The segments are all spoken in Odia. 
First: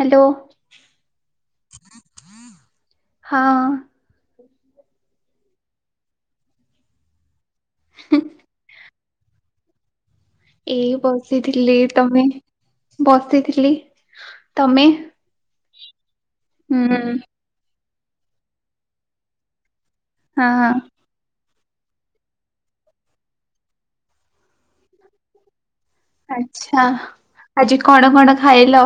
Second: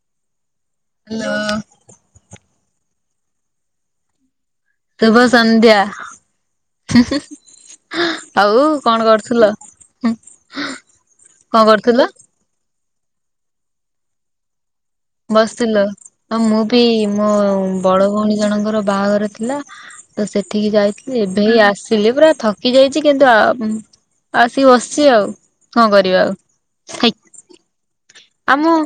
ହ୍ୟାଲୋ ହ୍ୟାଲୋ ହଁ। ଶୁଭ ସନ୍ଧ୍ୟା ଆଉ। କଣ କରୁଥିଲ? ଏଇ କଣ ବସିଥିଲି କରୁଥିଲ ତମେ ବସିଥିଲି। ତମେ? ବସିଥିଲ ଆଉ ମୁଁ ବି ହୁଁ ମୋ ବଡ ଭଉଣୀ ଜଣଙ୍କର ବାହାଘର ଥିଲା ତ ହଁ ସେଠିକି ଯାଇ ଏବେ ହି ଆସିଲି ପୁରା ଥକି ଯାଇଛି କିନ୍ତୁ ଆସିକି ବସିଛି ଆଉ। କ କରିବା ଆଚ୍ଛା ଆଉ ଆଜି କଣ କଣ ଆମ ଖାଇଲ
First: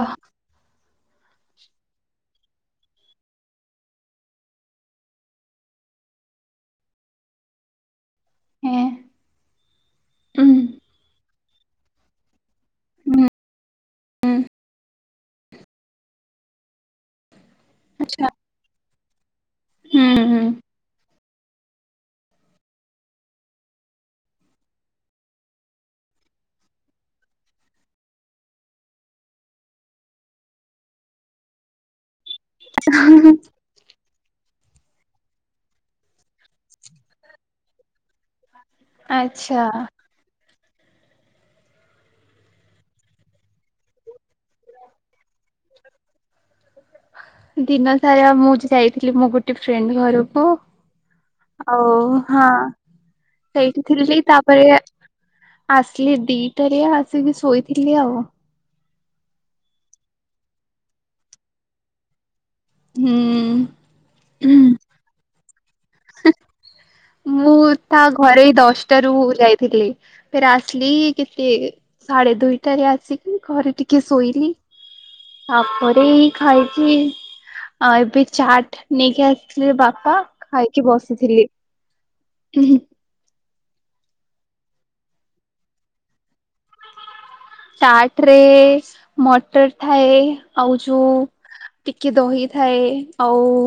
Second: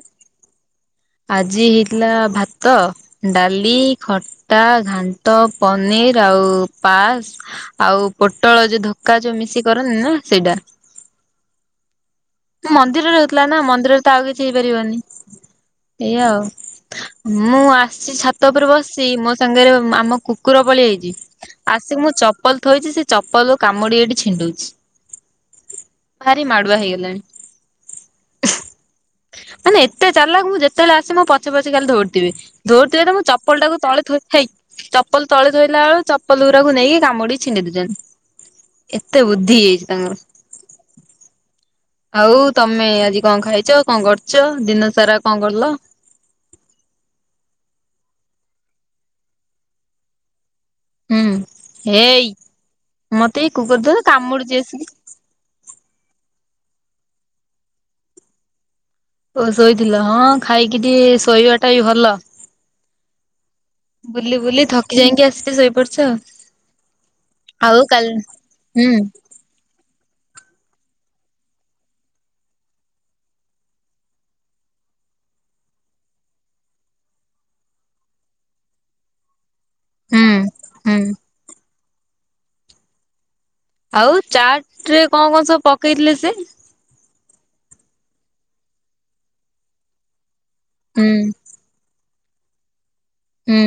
ଆଜି ହେଇଥିଲା ଭାତ ଡାଲି ଖଟା ଘାଣ୍ଟ ପନିର ଆଉ ପାସ୍ ଆଉ ପୋଟଳ ଯୋଉ ହେଁ ଧକ୍କା ଯୋଉ ମିଶି କରନ୍ତି ନା ଉଁ ସେଇଟା। ତୁ ମନ୍ଦିରରେ ହୁଁ ରଉଥିଲା ନା ମନ୍ଦିରରେ ତ ଆଉ ହୁଁ କିଛି ହେଇପାରିବନି। ଏଇଆା ଆଉ ମୁଁ ଆସିଛି ଆଚ୍ଛା ଛାତ ଉପରେ ବସ ସି ମୋ ସାଙ୍ଗରେ ଆମ ହୁଁ ହୁଁ କୁକୁର ପଳିଆଇଚି। ଆସିକି ମୁଁ ଚପଲ ଥୋଇଛି ସେ ଚପଲ କାମୁଡି ଏଠି ଛିଣ୍ଡୁଛି। ଭାରି ମାଡୁଆ ହେଇଗଲାଣି। ମାନେ ଏତେ ଚାଲାଗ୍ ଯେ ତାହେଲେ ଆସ ମୁଁ ପଛେ ପଛେ କାଲି ଧରିଥିବେ ଧରୁଥିବେ ତ ମୁଁ ଚପଲ ଟାକୁ ତଳେ ଥୋଇଥାଇ ହେଇ ଚପଲ ତଳେ ଥୋଇଲା ବେଳେକୁ ଚପଲ ଗୁଡାକୁ ନେଇକି କାମୁଡି ଛିଣ୍ଡେଇଦଉଛନ୍ତି। ଏତେ ବୁଦ୍ଧି ଆଚ୍ଛା ହେଇଯାଇଛି ତାଙ୍କର। ଆଉ ତମେ ଆଜି କଣ ଖାଇଛ କଣ କରିଛ ଦିନ ସାରା କଣ କଲ? ଦିନ ସାରା ମୁଁ ଯାଇଥିଲି ମୁଁ ଗୋଟେ ଫ୍ରେଣ୍ଡ ଘରକୁ। ହୁଁ। ଆଉ ହେଇ ହଁ ମତେ ଏଇ କୁକୁର ସେଇଠି ତ ଥିଲି କାମୁଡୁଛି ତାପରେ ଆସିକି। ଆସିଲି ଦିଟାରେ ଆସିକି ଶୋଇଥିଲି ଆଉ ଓ ଶୋଇଥିଲ ହଁ ଖାଇକି ଟିକେ ଶୋଇବା ଟା ବି ଭଲ। ବୁଲି ହୁଁ ବୁଲି ଥକି ଯାଇକି ଆସିକି ଶୋଇପଡିଛ। ମୁଁ ଆଉ ତା କାଲି ଘରେ ଏଇ ହୁଁ ଦଶଟାରୁ ଯାଇଥିଲି। ଫେରେ ଆସିଲି କେତେ ସାଢ଼େ ଦୁଇ ଟାରେ ଆସି ଘରେ ଟିକେ ଶୋଇଲି। ତାପରେ ଖାଇକି ଆଉ ଏବେ ଚାଟ ନେଇକି ଆସିଥିଲେ ବାପା ହୁଁ। ଖାଇକି ହୁଁ ବସିଥିଲି। ହୁଁ ହୁଁ। ଆଉ ଚାଟ୍ ରେ କଣ କଣ ସବୁ ପକେଇଥିଲେ ସେ? ଚାଟ୍ ରେ ମଟର ଥାଏ ଆଉ ହୁଁ ଯୋଉ ଟିକେ ଦହିଥାଏ ଆଉ ହୁଁ।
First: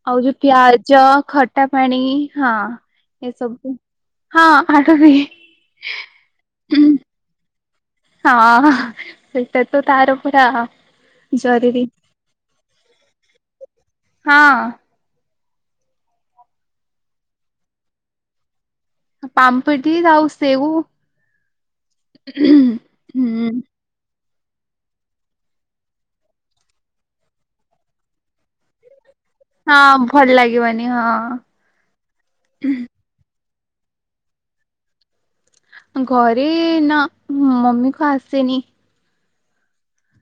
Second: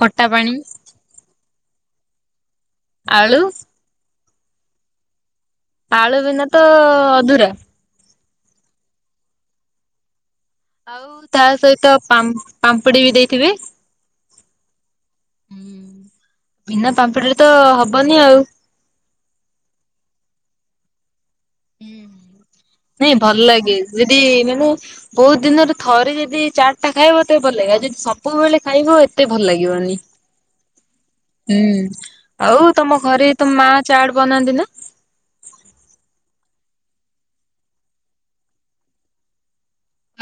ଖଟା ଆଉ ଯୋଉ ପାଣି ପ୍ୟାଜ୍ ଜ ଖଟା ପାଣି ହଁ ଆଳୁ ଏସବୁ ହଁ ଖଟାପାଣି। ଆଳୁ ବିନା ତ ଅଧୁରା। ହଁ ସେଟା ତ ତାର ପୁରା ଆଉ ତା ଜରୁରୀ ସହିତ ପାମ୍ ପାମ୍ପୁଡିବି ଦେଇଥିବେ। ହଁ। ବିନା ପାମ୍ପଡିରେ ତ ହବନି ଆଉ। ପାମ୍ପଡି ଆଉ ସେଉ। ହୁଁ ନାଇଁ ଭଲ ଲାଗେ ଯଦି ମୁଁ ବହୁତ ଦିନରେ ଥରେ ଯଦି ଚାଟ୍ ଟା ଖାଇବ ତେବେ ଭଲ ଲାଗେ ଆଉ ଯଦି ସବୁବେଳେ ଖାଇବ ମତେ ଭଲ ଲାଗିବନି ହଁ ଭଲ ଲାଗିବନି ହଁ। ହୁଁ ଆଉ ତମ ଘରେ ତମ ମା ଚାଟ ବନାନ୍ତିନା। ଘରେ ନା ମମିକୁ ଆସେନି।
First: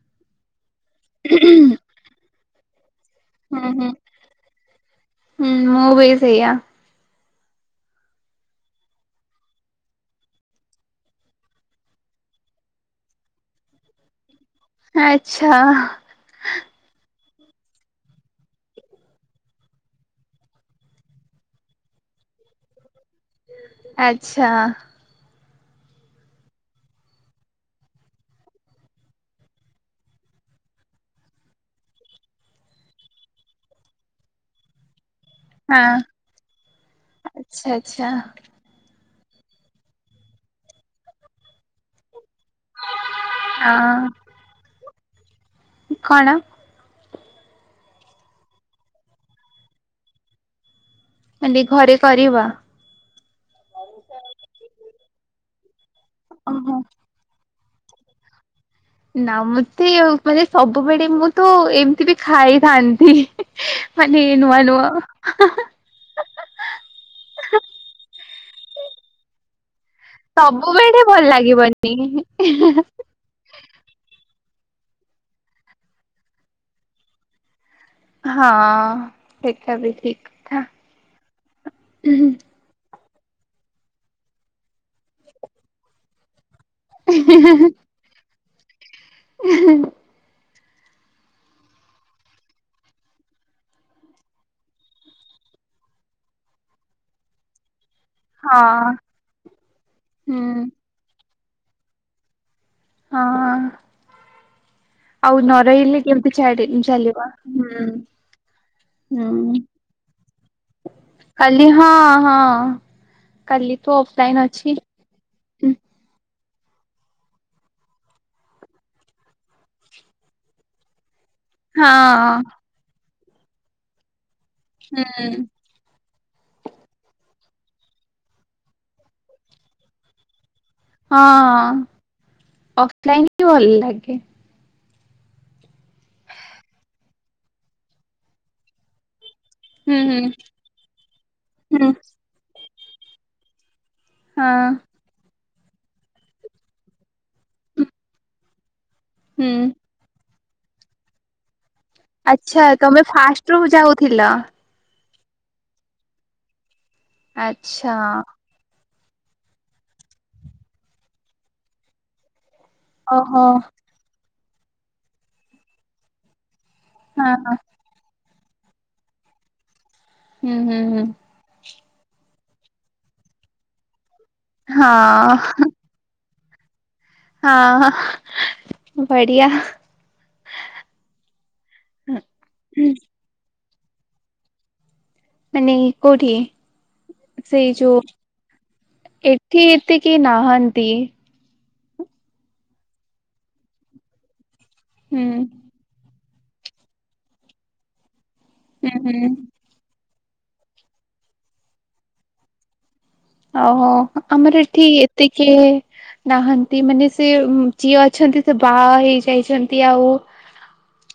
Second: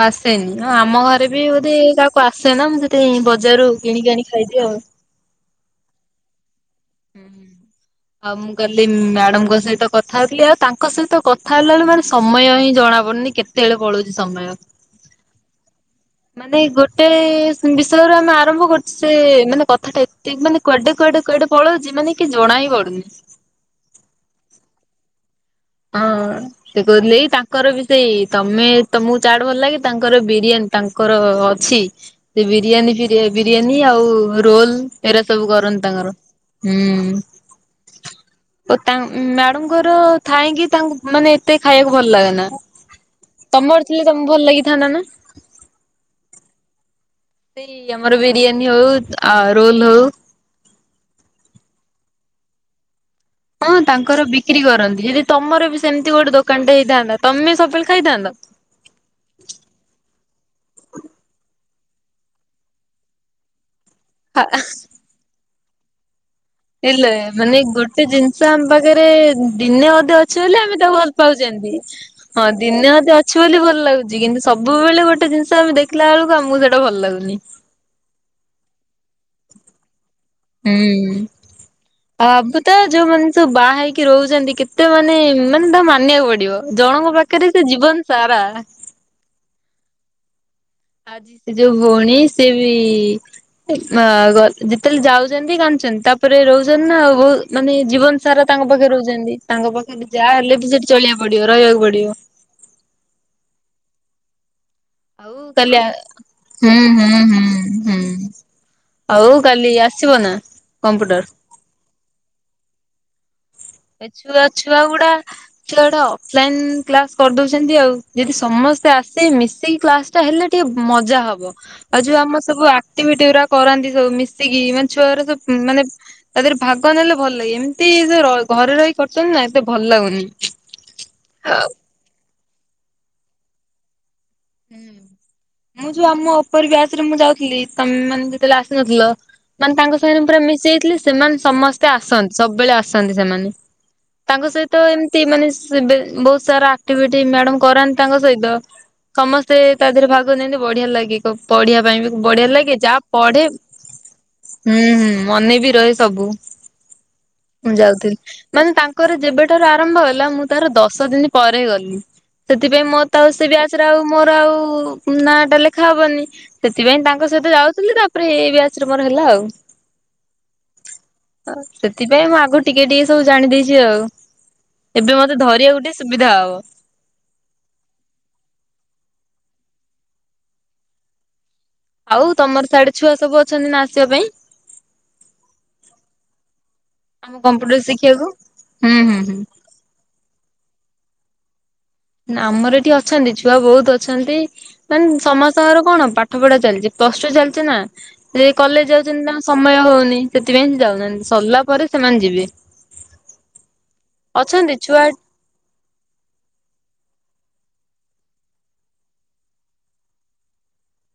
ଆସେନି ଆମ ଘରେ ବି ବୋଧେ ହୁଁ କାହାକୁ ଆସେନା ମୁଁ ସେଥିପାଇଁ ବଜାରୁ ହୁଁ କିଣିକି ଆଣି ଖାଇଦିଏ ଆଉ। ହୁଁ ମୁଁ ବି ସେଇଆ। ହୁଁ। ଆଉ ମୁଁ କାଲି ମ୍ୟାଡମଙ୍କ ସହିତ କଥା ହେଉଥିଲି ଆଉ ତାଙ୍କ ସହିତ କଥା ହେଲା ବେଳେ ମାନେ ସମୟ ହିଁ ଜଣା ପଡୁନି। କେତେବେଳେ ପଳଉଛି ସମୟ। ଆଚ୍ଛା। ମାନ ଗୋଟେ ବିଷୟରୁ ଆମେ ଆରମ୍ଭ କରୁଛୁ ସେ ମାନେ କଥାଟା ଏତେ ମାନେ କୁଆଡେ କୁଆଡେ କୁଆଡେ ପଳଉଛି ମାନେ କିଛି ଜଣାଇ ପଡୁନି। ଆଚ୍ଛା। ହଁ ସେ କହୁଥିଲେ ଏଇ ତାଙ୍କର ବି ସେଇ ତମେ ତମକୁ ଚାଟ ଭଲ ଲାଗେ ତାଙ୍କର ବିରିୟାନୀ ତାଙ୍କର ଅଛି ସେ ବିରିୟାନୀ ଫିରି ବିରିୟାନୀ ଆଉ ରୋଲ୍। ଏରା ସବୁ କରନ୍ତି ହଁ ତାଙ୍କର ଆଚ୍ଛା ଆଚ୍ଛା ହୁଁ। ଓ ତା ମ୍ୟାଡମଙ୍କର ଥାଇକି ତାଙ୍କୁ ମାନେ ଏତେ ଖାଇବାକୁ ଭଲ ଲାଗେନା। ତମର ଥିଲେ ହଁ ତମକୁ ଭଲ ଲାଗିଥାନ୍ତାନା। କଣ? ସେଇ ଆମର ବିରିୟାନୀ ହଉ ଆ ରୋଲ ହଉ। କାଲି ଘରେ କରିବା। ହଁ ତାଙ୍କର ବିକ୍ରି କରନ୍ତି ଯଦି ତମର ବି ସେମିତି ଗୋଟେ ଓହୋ। ଦୋକାନଟେ ହେଇଥାନ୍ତା ତମେ ସବୁବେଳେ ଖାଇଥାନ୍ତ? ନା ମତେ ମାନେ ସବୁବେଳେ ମୁଁ ତ ଏମିତି ବି ଖାଇଥାନ୍ତି। ମାନେ ନୂଆ ନୂଆ। ହେଲେ ମାନେ ଗୋଟେ ଜିନିଷ ଆମ ପାଖରେ ଦିନେ। ଅଛ ବୋଲି ଆମେ ତାକୁ ସବୁବେଳେ ଭଲ ପାଉଛନ୍ତି ଲାଗିବନି ହଁ ଦିନ ଅ। କିୁ ବୋଲି ଭଲ ଲାଗୁଛି କିନ୍ତୁ ସବୁବେଳେ ଗୋଟେ ଜିନିଷ ଆମେ ଦେଖିଲା ବେଳକୁ ଆମକୁ ସେଇଟା ଭଲ ଲାଗୁନି। ହଁ ସେଟା ବି ଠିକ। କଥା। ହୁଁ ଆ। ତ ଯୋଉ ମଣିଷ ବାହା ହେଇକି ରହୁଛନ୍ତି କେତେ ମାନେ ମାନେ ତାହା ମାନିବାକୁ ପଡିବ। ଜଣଙ୍କ ପାଖରେ ସେ ଜୀବନ ସାରା। ହ। ଆଜି ସେ ଯୋଉ ଭଉଣୀ ସେ ବି। ଯେତେବେଳେ ଯାଉଛନ୍ତି କାନ୍ଦଛନ୍ତି ତାପରେ ରହୁଛନ୍ତି ନା ଆଉ ମାନେ ଜୀବନ। ସାରା ତାଙ୍କ ପାଖରେ ହଁ ରହୁଛନ୍ତି ତାଙ୍କ ପାଖରେ ଯାହା ହେଲେ ହୁଁ ବି ସେଠି ଚଳିବାକୁ ପଡିବ ରହିବାକୁ ପଡିବ। ହଁ। ଆଉ ହଉ ନ ରହିଲେ କାଲି କେମିତି ଛାଡି ହୁଁ ଚାଲିବ ହୁଁ ହୁଁ ହୁଁ। ଆଉ ହୁଁ କାଲି ଆସିବ ନା କମ୍ପ୍ୟୁଟର। କାଲି ହଁ ହଁ। କାଲି ତ ଏ ଛୁଆ ଅଫଲାଇନ ଅଛି ଛୁଆ ଗୁଡା। ଛଆୁଟା ଅଫଲାଇନ କ୍ଲାସ କରିଦଉଛନ୍ତି ଆଉ ଯଦି ସମସ୍ତେ ଆସେ ମିଶିକି କ୍ଲାସ। ତା ହେଲେ ଟିକେ ମଜା ହବ। ହଁ ଆଉ ଯୋଉ ଆମର ସବୁ ଆକ୍ଟିଭିଟିା କରାନ୍ତି ସବୁ ମିଶିକି ମାନେ ଛୁଆର ହୁଁ ସବୁ ମାନେ। ତା ଦେହରେ ଭାଗ ନେଲେ ଭଲ ଲାଗେ ଏମିତି ଘରେ ରହି କଟୁନି ନା ଏତେ ଭଲ ଲାଗୁନି। ହଁ ଅଫଲାଇନ ବି ଭଲ ଲାଗେ। ହୁଁ। ମୁଁ ଯୋଉ ଆମ ଉପର ବ୍ୟାସ ରେ ମୁଁ ଯାଉଥିଲି ତମେ ମାନେ ଯେତେବେଳେ ଆସିନଥିଲ। ମାନେ ତାଙ୍କ ହୁଁ ସାଙ୍ଗରେ ହୁଁ ପୁରା ମିଶ ଯାଇଥିଲି ସେମାନେ ସମସ୍ତେ ହୁଁ ଆସନ୍ତି ସବୁବେଳେ ଆସନ୍ତି ସେମାନେ। ତାଙ୍କ ହଁ ସହିତ ଏମତି ମାନେ ବହୁତ ସାରା ଆକ୍ଟିଭିଟି ମ୍ୟାଡ କରାନ୍ତି ତାଙ୍କ ସହିତ। ସମସ୍ତେ ହୁଁ ତା ଦେହରେ ଭାଗ ନିଅନ୍ତି ବଢିଆ ଲାଗେ ପଢିଆ। ପାଇଁ ବଢିଆ ଆଚ୍ଛା ଲାଗେ ତମେ ଯାହା ପଢେ। ଫାଷ୍ଟ ରୁ ଯାଉଥିଲ ହୁଁ ହୁଁ ମନେ ବି ରହେ ସବୁ ମୁଁ ଆଚ୍ଛା ଯାଉଥିଲି। ମାନେ ତାଙ୍କର ଯେବେଠାରୁ ଆରମ୍ଭ ହେଲା ମୁଁ ତାର ଦଶ ଦିନ ପରେ ଗଲି। ସେଥିପାଇଁ ମୋ ତ ଆଉ ଓହୋ ସେ ବି ଆସରେ ଆଉ ମୋର ଆଉ ନାଁ ଟା ଲେଖା ହବନି। ସେଥିପାଇଁ ହଁ ତାଙ୍କ ହଁ ସହିତ ଯାଉଥିଲି ତାପରେ ଏଇ ବି ଆଶ୍ରମର ହେଲା ଆଉ। ହୁଁ ହୁଁ ହୁଁ। ହ ସେଥିପାଇଁ ମୁଁ ଆଗ ଟିକେ ଟିକେ ସବୁ ଜାଣି ଦେଇେଇଛି ଆଉ ଏବେ ହଁ ମତେ ଧରିବା ଗୋଟେ। ସୁବିଧା ଆବ। ହଁ ବଢିଆ। ଆଉ ତମର ସାଢଡେ ଛୁଆ ସବୁ ଅଛନ୍ତି ନା ଆସିବା ପାଇଁ। ମାନେ କୋଉଠି ଆମ ସେଇ କମ୍ପ୍ୟୁଟର ଯୋଉ ଶିଖିବାକୁ ହୁଁ ହୁଁ ହୁଁ। ଏଠି। ତିକି ନାହାନ୍ତି। ନା ଆମର ଏଠି ଅଛନ୍ତି ଛୁଆ ବହୁତ ଅଛନ୍ତି, ମାନେ ହୁଁ ସମସ୍ତଙ୍କର କଣ ପାଠ ପାଠ ପଢା ଚାଲିଚି ପ୍ଲଟୁ ଚାଲିଚି ନା ରେ ହୁଁ କଲେଜ ଯାଉଚନ୍ତି ହୁଁ। ତାଙ୍କ ସମ ସମୟ ହଉନି ସେଥିପାଇଁ ସେ ଯାଉନାହାଁନ୍ତି ସରିଲା ପରେ ସେମାନେ ଯିବେ। ଓହୋ ଆମର ଅଛନ୍ତି ଏଠି ଛୁଆ ଏତିକେ ନାହାନ୍ତି ମାନେ ସେ ଝିଅ ଅଛନ୍ତି, ସେ ବାହା ହେଇ ଯାଇଛନ୍ତି ଆଉ।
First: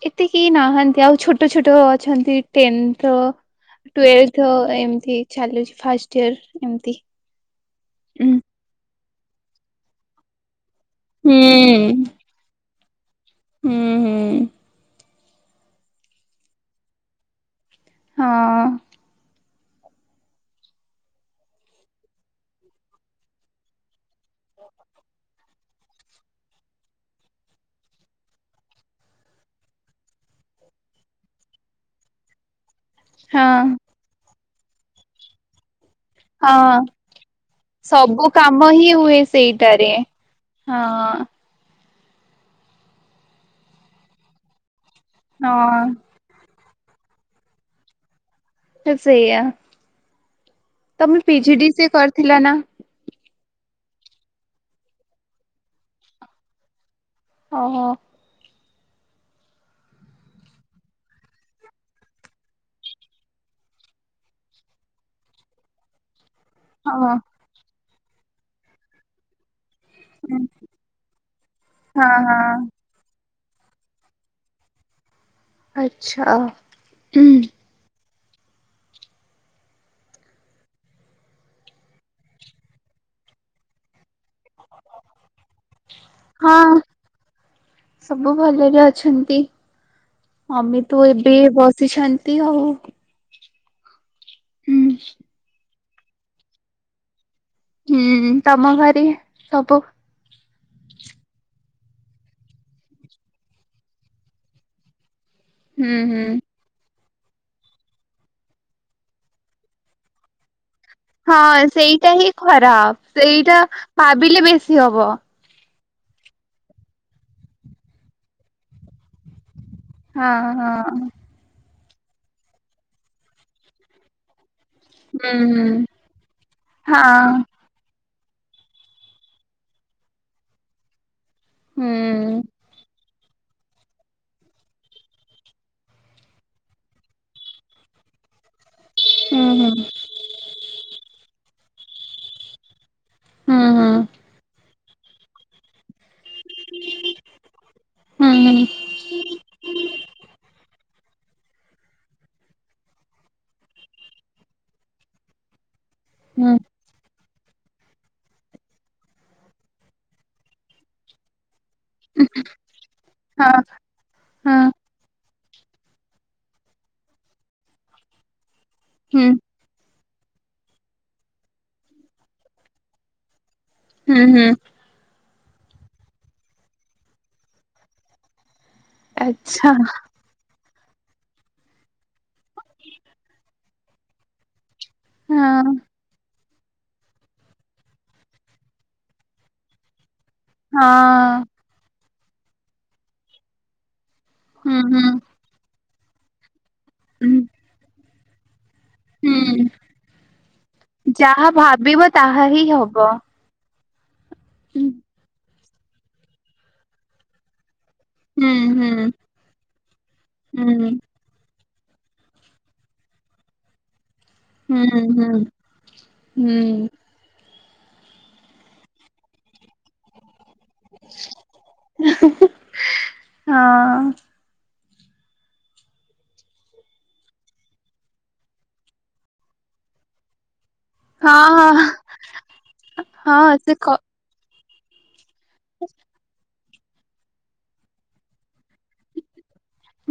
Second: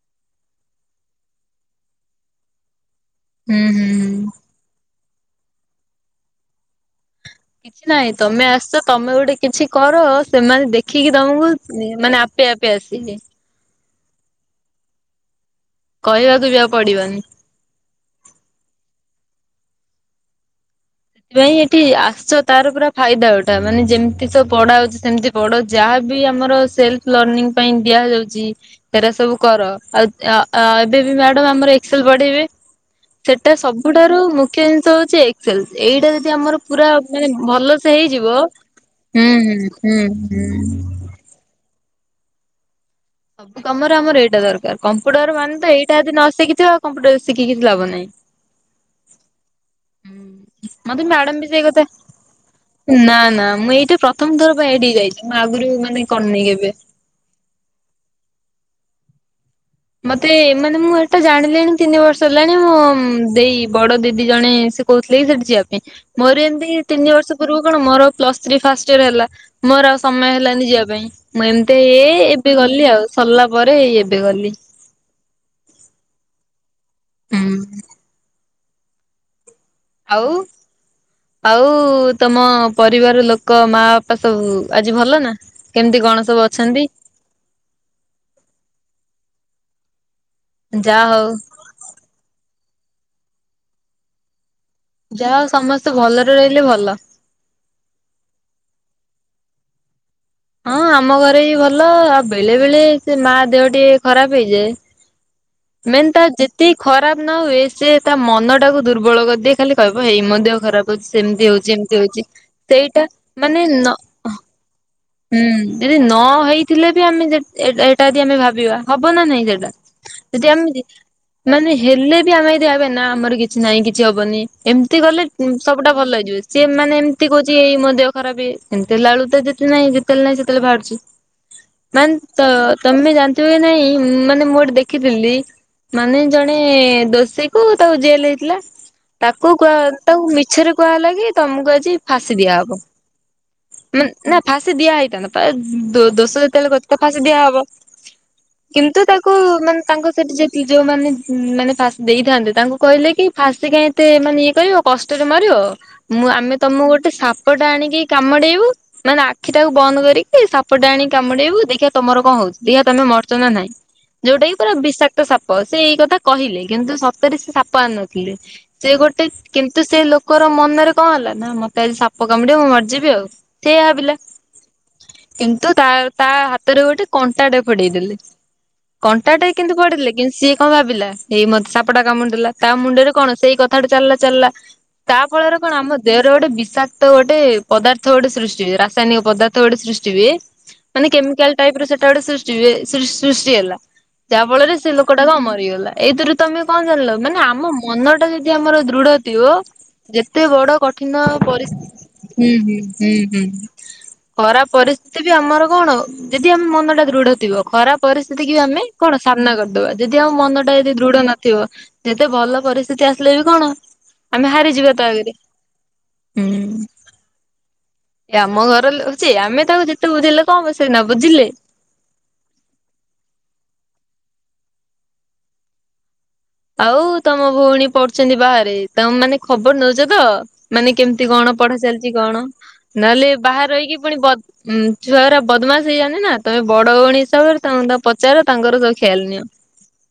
ଏତିକି ନାହାନ୍ତି ଆଉ ଛୋଟ ଛୋଟ ଅଛନ୍ତି। ଟେନ୍ଥ ହୁଁ ହୁଁ ହୁଁ ଟୁଏଲଥ ଏମତି ଚାଲୁଛି ଫାଷ୍ଟଇୟର ଏମତି କିଛି ନାହିଁ ତମେ ଆସ, ତମେ ଗୋଟେ କିଛି କର ସେମାନେ ଦେଖିକି ତମକୁ ମାନେ ଆପ୍ ପିଆ ପିଆ ସିଏ। ହୁଁ ହୁଁ। କହିବାକୁ ବି ଆଉ ପଡିବନି। ହଁ। ସେଥିପାଇଁ ଏଠି ଆସିଚ ତାର ପୁରା ଫାଇଦା ଉଠା, ମାନେ ଯେମିତି ସବୁ ପଢା ହାଉଛି ସେମିତି। ପଢ଼, ଯାହା ବି ଆମର ସେଲ୍ଫ ଲର୍ନିଙ୍ଗ ପାଇଁ ଦିଆ ଯାଉଛି ସେରା ସବୁ କର ଆଉ ଏବେ ବି ମ୍ୟାଡ଼ାମ ଆମର ଏକ୍ସେଲ ପଢେଇବେ ସେଟା ସବୁଠାରୁ ମୁଖ୍ୟ ଜିନିଷ ହଉଛି ଏକ୍ସେଲ ଏଇଟା ତି ହଁ ଆମର ପୁରା ମାନେ ଭଲ ସେ ସବୁ ହେଇଯିବ, କାମ ହିଁ ହୁଏ ହୁଁ ହୁଁ ସେଇଟାରେ। ହୁଁ। ହଁ ତମର ଆମର ଏଇଟା ଦରକାର କମ୍ପୁଟର ମାନେ ତ ଏଇଟା ହଁ ଯଦି ନ ଶିଖିଥିବା କମ୍ପ୍ୟୁଟର ଶିଖିକି କିଛି ଲାଭ ନାହିଁ। ସେଇଆ ମତେ ତମେ ମ୍ୟାଡାମ ବି ପିଜି ସେଇ କଥା ଡିସି କରିଥିଲ ନା- ନା ନା ମୁଁ ଏଇଟା ପ୍ରଥମ ଥର ପାଇଁ ଏଠି ଯାଇଛି ମୁଁ ଆଗରୁ ମାନେ କରିନି କେବେ। ଓହୋ। ମତେ ମାନେ ମୁଁ ଏଟା ଜାଣିଲିଣି ତିନି ବର୍ଷ ହେଲାଣି, ମୋ ଦେଇ ବଡ ଦିଦି ଜଣେ ସେ- କହୁଥିଲେ କି ସେଠି ଯିବା ପାଇଁ ମୋର ଏମିତି ତିନି ହଁ ବର୍ଷ ପୂର୍ବରୁ କଣ ମୋର ପ୍ଲସ ଥ୍ରୀ ଫାଷ୍ଟ ଇୟର ହେଲା। ମୋର ଆଉ ସମୟ ହୁଁ ହେଲାନି ଯିବା ପାଇଁ ମୁଁ ଏମିତି ହଁ ହେ ଏବେ ହଁ ଗଲି ଆଉ। ସରିଲା ପରେ ଏଇ ଏବେ ଗଲି। ଆଚ୍ଛା। ହୁଁ। ଆଉ, ଆଉ ତମ ପରିବାର ଲୋକ ମା- ତ ସବୁ ଆଜି ଭଲ ନା କେମତି କଣ ସବୁ ହଁ ଅଛନ୍ତି? ସବୁ ଭଲରେ ଅଛନ୍ତି ମମି ତୁ ଯାହା ହଉ ଏବେ ବସିଛନ୍ତି ଆଉ। ହୁଁ ଯାହା ହଉ, ସମସ୍ତେ ଭଲରେ ରହିଲେ ଭଲ। ହୁଁ, ତମ ଘରେ ସବୁ ହଁ ଆମ ଘରେ ବି ଭଲ ଆଉ, ବେଳେ ବେଳେ ସେ ମା ଦେହ ଟିକେ ଖରାପ ହେଇଯାଏ। ହୁଁ ମେନ୍ ତା ହୁଁ ଯେତ୍ ତେ ଖରାପ ନ ହୁଏ ସେ ତା ମନ ଟାକୁ ଦୁର୍ବଳ କରିଦିଏ ଖାଲି କହିବ ହେଇ ମୋ ଦେହ ଖରାପ। ହଉଛି ସେମିତି ହଁ ହଉଛି ଏମିତି ସେଇଟା ହଉଛି ହିଁ ଖରାପ, ସେଇଟା ମାନେ ସେଇଟା ନ ଭାବିଲେ ବେଶୀ ହବ। ହୁଁ ଯଦି ନ ହେଇଥିଲେ ବି ଆମେ ଏଟା ଯି ଆମେ ଭାବିବା ହବ ନା ନାଇଁ ସେଟା। ହଁ ଯଦି ହଁ ଆମେ ମାନେ ହେଲେ ବି ଆମେ ଏଦି ଆବେ ନା ଆମର କିଛି ନାହିଁ କିଛି ହବନି। ଏମିତି ଗଲେ ହୁଁ ହୁଁ ସବୁଟା ଭଲ ହେଇଯିବେ ସିଏ ମାନେ ଏମିତି ହଁ କହୁଛି ଏଇ ମୋ ଦେହ ଖରାପ ବି ସେମିତି ହେଲା ବେଳକୁ ତ ଯେ ନାଇଁ ଯେତେବେଳେ ନାଇଁ ସେତେବେଳେ ବାହାରୁଛି? ହୁଁ। ତ ତମେ ଜାଣିଥିବ କି ନାଇଁ ମାନେ ମୁଁ ଗୋଟେ ଦେଖିଥିଲି। ମାନେ ଜଣେ ଦୋଷୀ କୁ ତାକୁ ଜେଲ ହେଇଥିଲା। ହୁଁ ତାକୁ କୁହା ତାକୁ ମିଛରେ କୁହା ହେଲା କି ତମକୁ ଆଜି ଫାଶୀ ଦିଆହବ। ହୁଁ ହୁଁ। ନା ଫାସି ଦିଆ ହେଇଥାନ୍ତା ତା ଦୋଷ ଯେତେବେଳେ କରିଛି ତାକୁ ଫାଶୀ ଦିଆ ହବ। ହୁଁ ହୁଁ ହୁଁ କିନ୍ତୁ ତାଙ୍କୁ ମାନେ ତାଙ୍କ ସେଠି ଯେତିକି ଯୋଉମାନେ ମାନେ ଫାସି ଦେଇଥାନ୍ତେ ତାଙ୍କୁ କହିଲେ କି ଫାଶୀ କାଇଁ ମତେ ମାନେ ଇଏ କରିବ କଷ୍ଟରେ ମାରିବ ମୁଁ ହୁଁ ହୁଁ ଆମେ ତମକୁ ଗୋଟେ ସାପଟା ଆଣିକି କାମୁଡେଇବୁ। ମାନେ ଆଖି ଟାକୁ ବନ୍ଦ କରିକି ସାପଟା ଆଣିକି କାମୁଡେଇବୁ ଦେଖିିବା ତମର କଣ ହଉଛି ଦେଖିଆ ତମେ ମରୁଚ ନା ହଁ ନାଇଁ। ଯୋଉଟା କିି ହଁ ପୁରା ବିଷାକ୍ତ ସାପ। ସେ ଏଇ କଥା କହିଲେ। କିନ୍ତୁ ସତରେ ସେ ସାପ ଆଣିନଥିଲେ ସେ ଗୋଟେ ହୁଁ କିନ୍ତୁ ସେ ଲୋକର ମନରେ କଣ ହେଲା ନା ମତେ ଆଜି ସାପ କାମୁଡିବ ମୁଁ ମରିଯିବି ଆଉ। ସେଇଆ ଭାବିଲା। ହୁଁ ହୁଁ କିନ୍ତୁ ତା ତା ହାତରେ ଗୋଟେ କଣ୍ଟାଟେ ଫୋଡେଇ ଦେଲେ। କଣ୍ଟାଟାଏ ଆଚ୍ଛା କିନ୍ତୁ ଫୋଡିଲେ କିନ୍ତୁ ସିଏ କଣ ଭାବିଲା ଏଇ ମତେ ସାପଟା କାମୁଡି ଦେଲା ତା ମୁଣ୍ଡରେ କଣ ସେଇ କଥା। ଚାଲିଲା ଚାଲିଲା ତା ଫଳରେ କଣ ହଁ ଆମ ଦେହରେ ଗୋଟେ ବିଷାକ୍ତ ଗୋଟେ ପଦାର୍ଥ ଗୋଟେ ସୃଷ୍ଟି ରାସାୟନିକ ପଦାର୍ଥ ଗୋଟେ ସୃଷ୍ଟି ହୁଏ ମାନେ ହଁ କେମିକାଲ। ଟାଇପ୍ ର ସେଟା ଗୋଟେ ସୃଷ୍ଟି ହୁଏ, ସୃଷ୍ଟି ହେଲା। ଯାହା ଫଳରେ ହୁଁ ସେ ହୁଁ ଲୋକଟା କଣ ମରିଗଲା। ଏଇଥିରୁ ତମେ କଣ ଜାଣିଲ ହୁଁ ମାନେ ଆମ ମନ ଟା ଯଦି ଆମର ଦୃଢି ଥିବ ହୁଁ ଯେତେ ବଡ କଠିନ ଯାହା ପରିସ୍ଥିତି ଭାବିବ ତାହା ହୁଁ ହିଁ ହବ। ହୁଁ ହୁଁ। ହୁଁ, ଖରାପ ହୁଁ ପରିସ୍ଥିତି ବି ଆମର କଣ ଯଦି ଆମ ମନ ଟା ଦୃଢ ଥିବ ଖରାପ ପରିସ୍ଥିତି କି ଆମେ ହୁଁ କଣ ସାମ୍ନା କରିଦବା। ଯଦି ଆମ ମନ ହୁଁ ଟା ହୁଁ ଯଦି ଦୃଢ ନଥିବ। ଯେତେ ଭଲ ପରିସ୍ଥିତି ଆସିଲେ ବି କଣ ଆମେ ହାରିଯିବା ହୁଁ ତା ହୁଁ ଆଗରେ। ହୁଁ। ସେ ଆମ ଘର ରହୁଛି ଆମେ ତାକୁ ଯେତେ ବୁଝେଇଲେ କଣ ହବ ସେନା ବୁଝିଲେ। ହଁ। ଆଉ ତମ ଭଉଣୀ ପଢୁଛନ୍ତି ବାହାରେ। ତମେ ମାନେ ଖବର ନଉଛ ତ? ମାନେ କେମିତି ହଁ କଣ ପଢା ହଁ ଚାଲିଛି କଣ? ନହେଲେ ହଁ ସେ ବାହାରେ କ ରହିକି ପୁଣି ବଦ ହୁଁ, ଛୁଆଗୁରା ବଦମାସ ହେଇଯାନ୍ତି ନା ତମେ ବଡଭଉଣୀ ହିସାବରେ ତ ତାଙ୍କୁ ପଚାର, ତାଙ୍କର ସବୁ ଖିଆଲ ନିଅ।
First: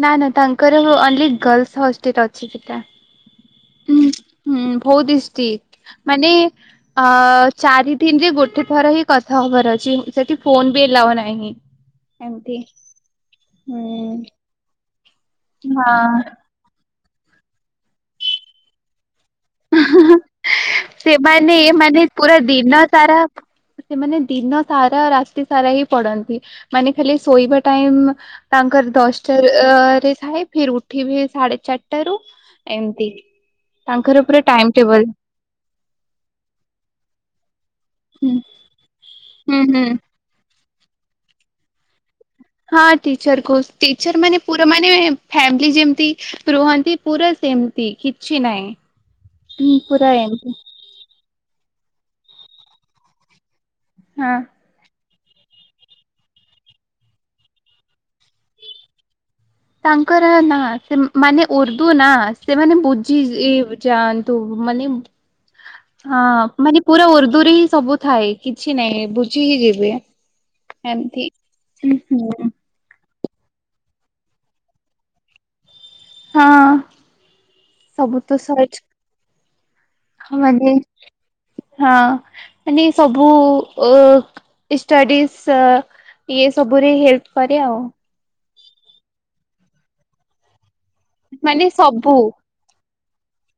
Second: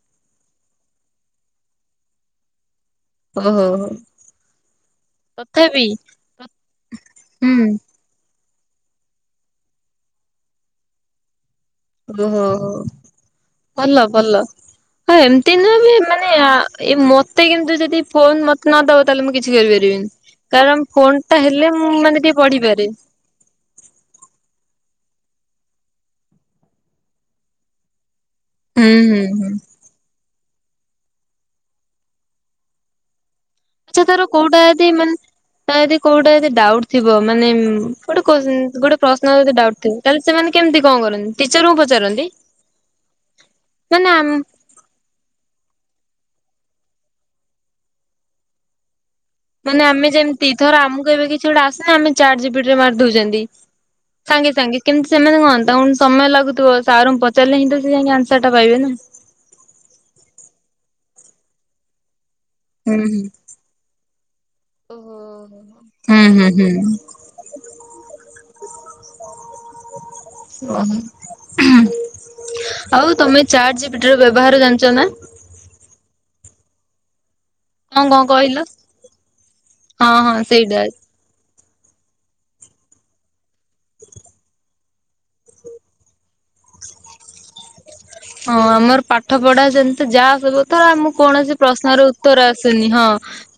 ନା ନା, ତାଙ୍କର ଓନ୍ଲି ଗର୍ଲସ ହଷ୍ଟେଲ ଅଛି ସେଟା। ଓହୋ ହୁଁ ବହୁତ ହିଁ ଷ୍ଟ୍ରିଟ୍। ତଥାପି ମାନେ ଅ ହୁଁ ଚାରି ଗୋଟେ ଥର ହିଁ କଥା ହେବାର ଅଛି ସେଠି ଫୋନ ବି ଏଲାଓ ନାହିଁ। ଓହୋ, ଏମତି ଭଲ ହୁଁ ଭଲ। ହଁ ଏମିତି ନୁହେଁ ବି ମାନେ ହଁ। ଏ ମତେ କିନ୍ତୁ ଯଦି ଫୋନ୍ ମତେ ନଦବ ତାହେଲେ ମୁଁ କିଛି କରିପାରିବିନି। କାରଣ ଫୋନ ଟା ସେମାନେ ହେଲେ ମୁଁ ଏମାନେ ମାନେ ପୁରା ଟିକେ ଦିନ ପଢିପାରେ। ସାରା ସେମାନେ ଦିନ ସାରା ରାତି ସାରା ହିଁ ପଢ଼ନ୍ତି। ମାନେ ଖାଲି ଶୋଇବା ଟାଇମ୍ ହୁଁ ତାଙ୍କର ହୁଁ ହୁଁ। ଦଶଟାରେ ଥାଏ। ଫିର୍ ଉଠିବେ ସାଢେ ଚାରିଟାରୁ ଏମିତି। ଆଚ୍ଛା, ତାଙ୍କର ତାର ପୁରା କୋଉଟା ଟାଇମ ଯଦି ଟେବଲ ମାନେ ଯଦି କୋଉଟା ଯଦି ଡାଉଟ୍ ଥିବ ମାନେ ଗୋଟେ ହୁଁ କ୍ୱଶ୍ନ୍ ଗୋଟେ ପ୍ରଶ୍ନ ଯଦି ହୁଁ ଡାଉଟ୍ ହୁଁ ଥିବ ତାହେଲେ ସେମାନେ କେମିତି କଣ କରନ୍ତି ଟିଚରଙ୍କୁ ପଚାରନ୍ତି? ହଁ ଟିଚରକୁ। ଟିଚର ମାନେ ପୁ ମାନେ ଫ୍ୟାମିଲି ଯେମତି ରୁହନ୍ତି ପୁରା ସେମିତି କିଛି ନାହିଁ। ହୁଁ ମାନେ ଆମେ ପୁରା ଯେମିତି ଏମିତି ଧର ଆମକୁ ଏବେ କିଛି ଗୋଟେ ଆସେନା ଆମେ ଚାଟ୍ ଜିପିଟି ରେ ମାରି ଦଉଛନ୍ତି। ହଁ ସାଙ୍ଗେ ସାଙ୍ଗେ। କିନ୍ତୁ ସେମାନେ କଣ ତାଙ୍କୁ ସମୟ ଲାଗୁଥିବ ସାରଙ୍କୁ ପଚାରିଲେ ହିଁ ତ ସେ ଯାଇଁକି ଆନ୍ସର ଟା ପାଇବେ ନା। ତାଙ୍କର ନା ସେ ମାନେ ଉର୍ଦ୍ଦୁ ନା। ସେମାନେ ହୁଁ ବୁଝି ହୁଁ। ଯାଆନ୍ତୁ ମାନେ ଓହୋ। ହଁ ହୁଁ ହୁଁ ହୁଁ ମାନେ ପୁରା ଉର୍ଦ୍ଦୁ ରେ ହିଁ ସବୁ ଥାଏ କିଛି ନାଇଁ ବୁଝିି ଏମିତି ଉଁ ହୁଁ। ଆଉ ତମେ ଚାର୍ଟ ଜିପିଟି ର ବ୍ୟବହାର ଜାଣିଚ ନା? ହଁ। କଣ ସବୁ କଣ ତ କହିଲ? ହଁ ହଁ [unintelligible] ମାନେ ସେଇଟା ହଁ ମାନେ ସବୁ ଅ ଷ୍ଟଡିଜ୍ ଅ ଇଏ ସବୁରେ ହେଲ୍ପ କରେ ଆଉ। ହଁ ଆମର ପାଠପଢା ଯେମ୍ତି ଯାହାସବୁ ଥର ଆମକୁ କୌଣସି ମାନେ ପ୍ରଶ୍ନର ସବୁ ଉତ୍ତର ଆ ସୁନି ହଁ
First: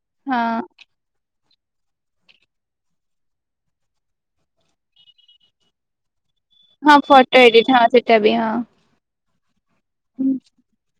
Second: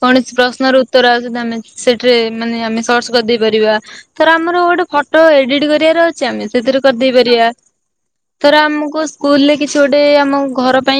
କୌଣସି ହଁ ପ୍ରଶ୍ନର ଉତ୍ତର ଆସୁନି ଆମେ ସେଠାରେ ମାନେ ଆମେ ସର୍ଚ କରିଦେଇ ପାରିବା। ତର ଆମର ଗୋଟେ ଫଟୋ ଏଡିଟ୍ କରିବାର ଅ ଛି ଆମେ ସେଥିରେ ହଁ କରିଦେଇ ଫଟୋ ପାରିବା ଏଡିଟ ହଁ ସେଟା ବି ତର ହଁ। ଆମକୁ ସ୍କୁଲରେ କିଛି ଗୋଟେ ଆମ ଘର ପାଇଁ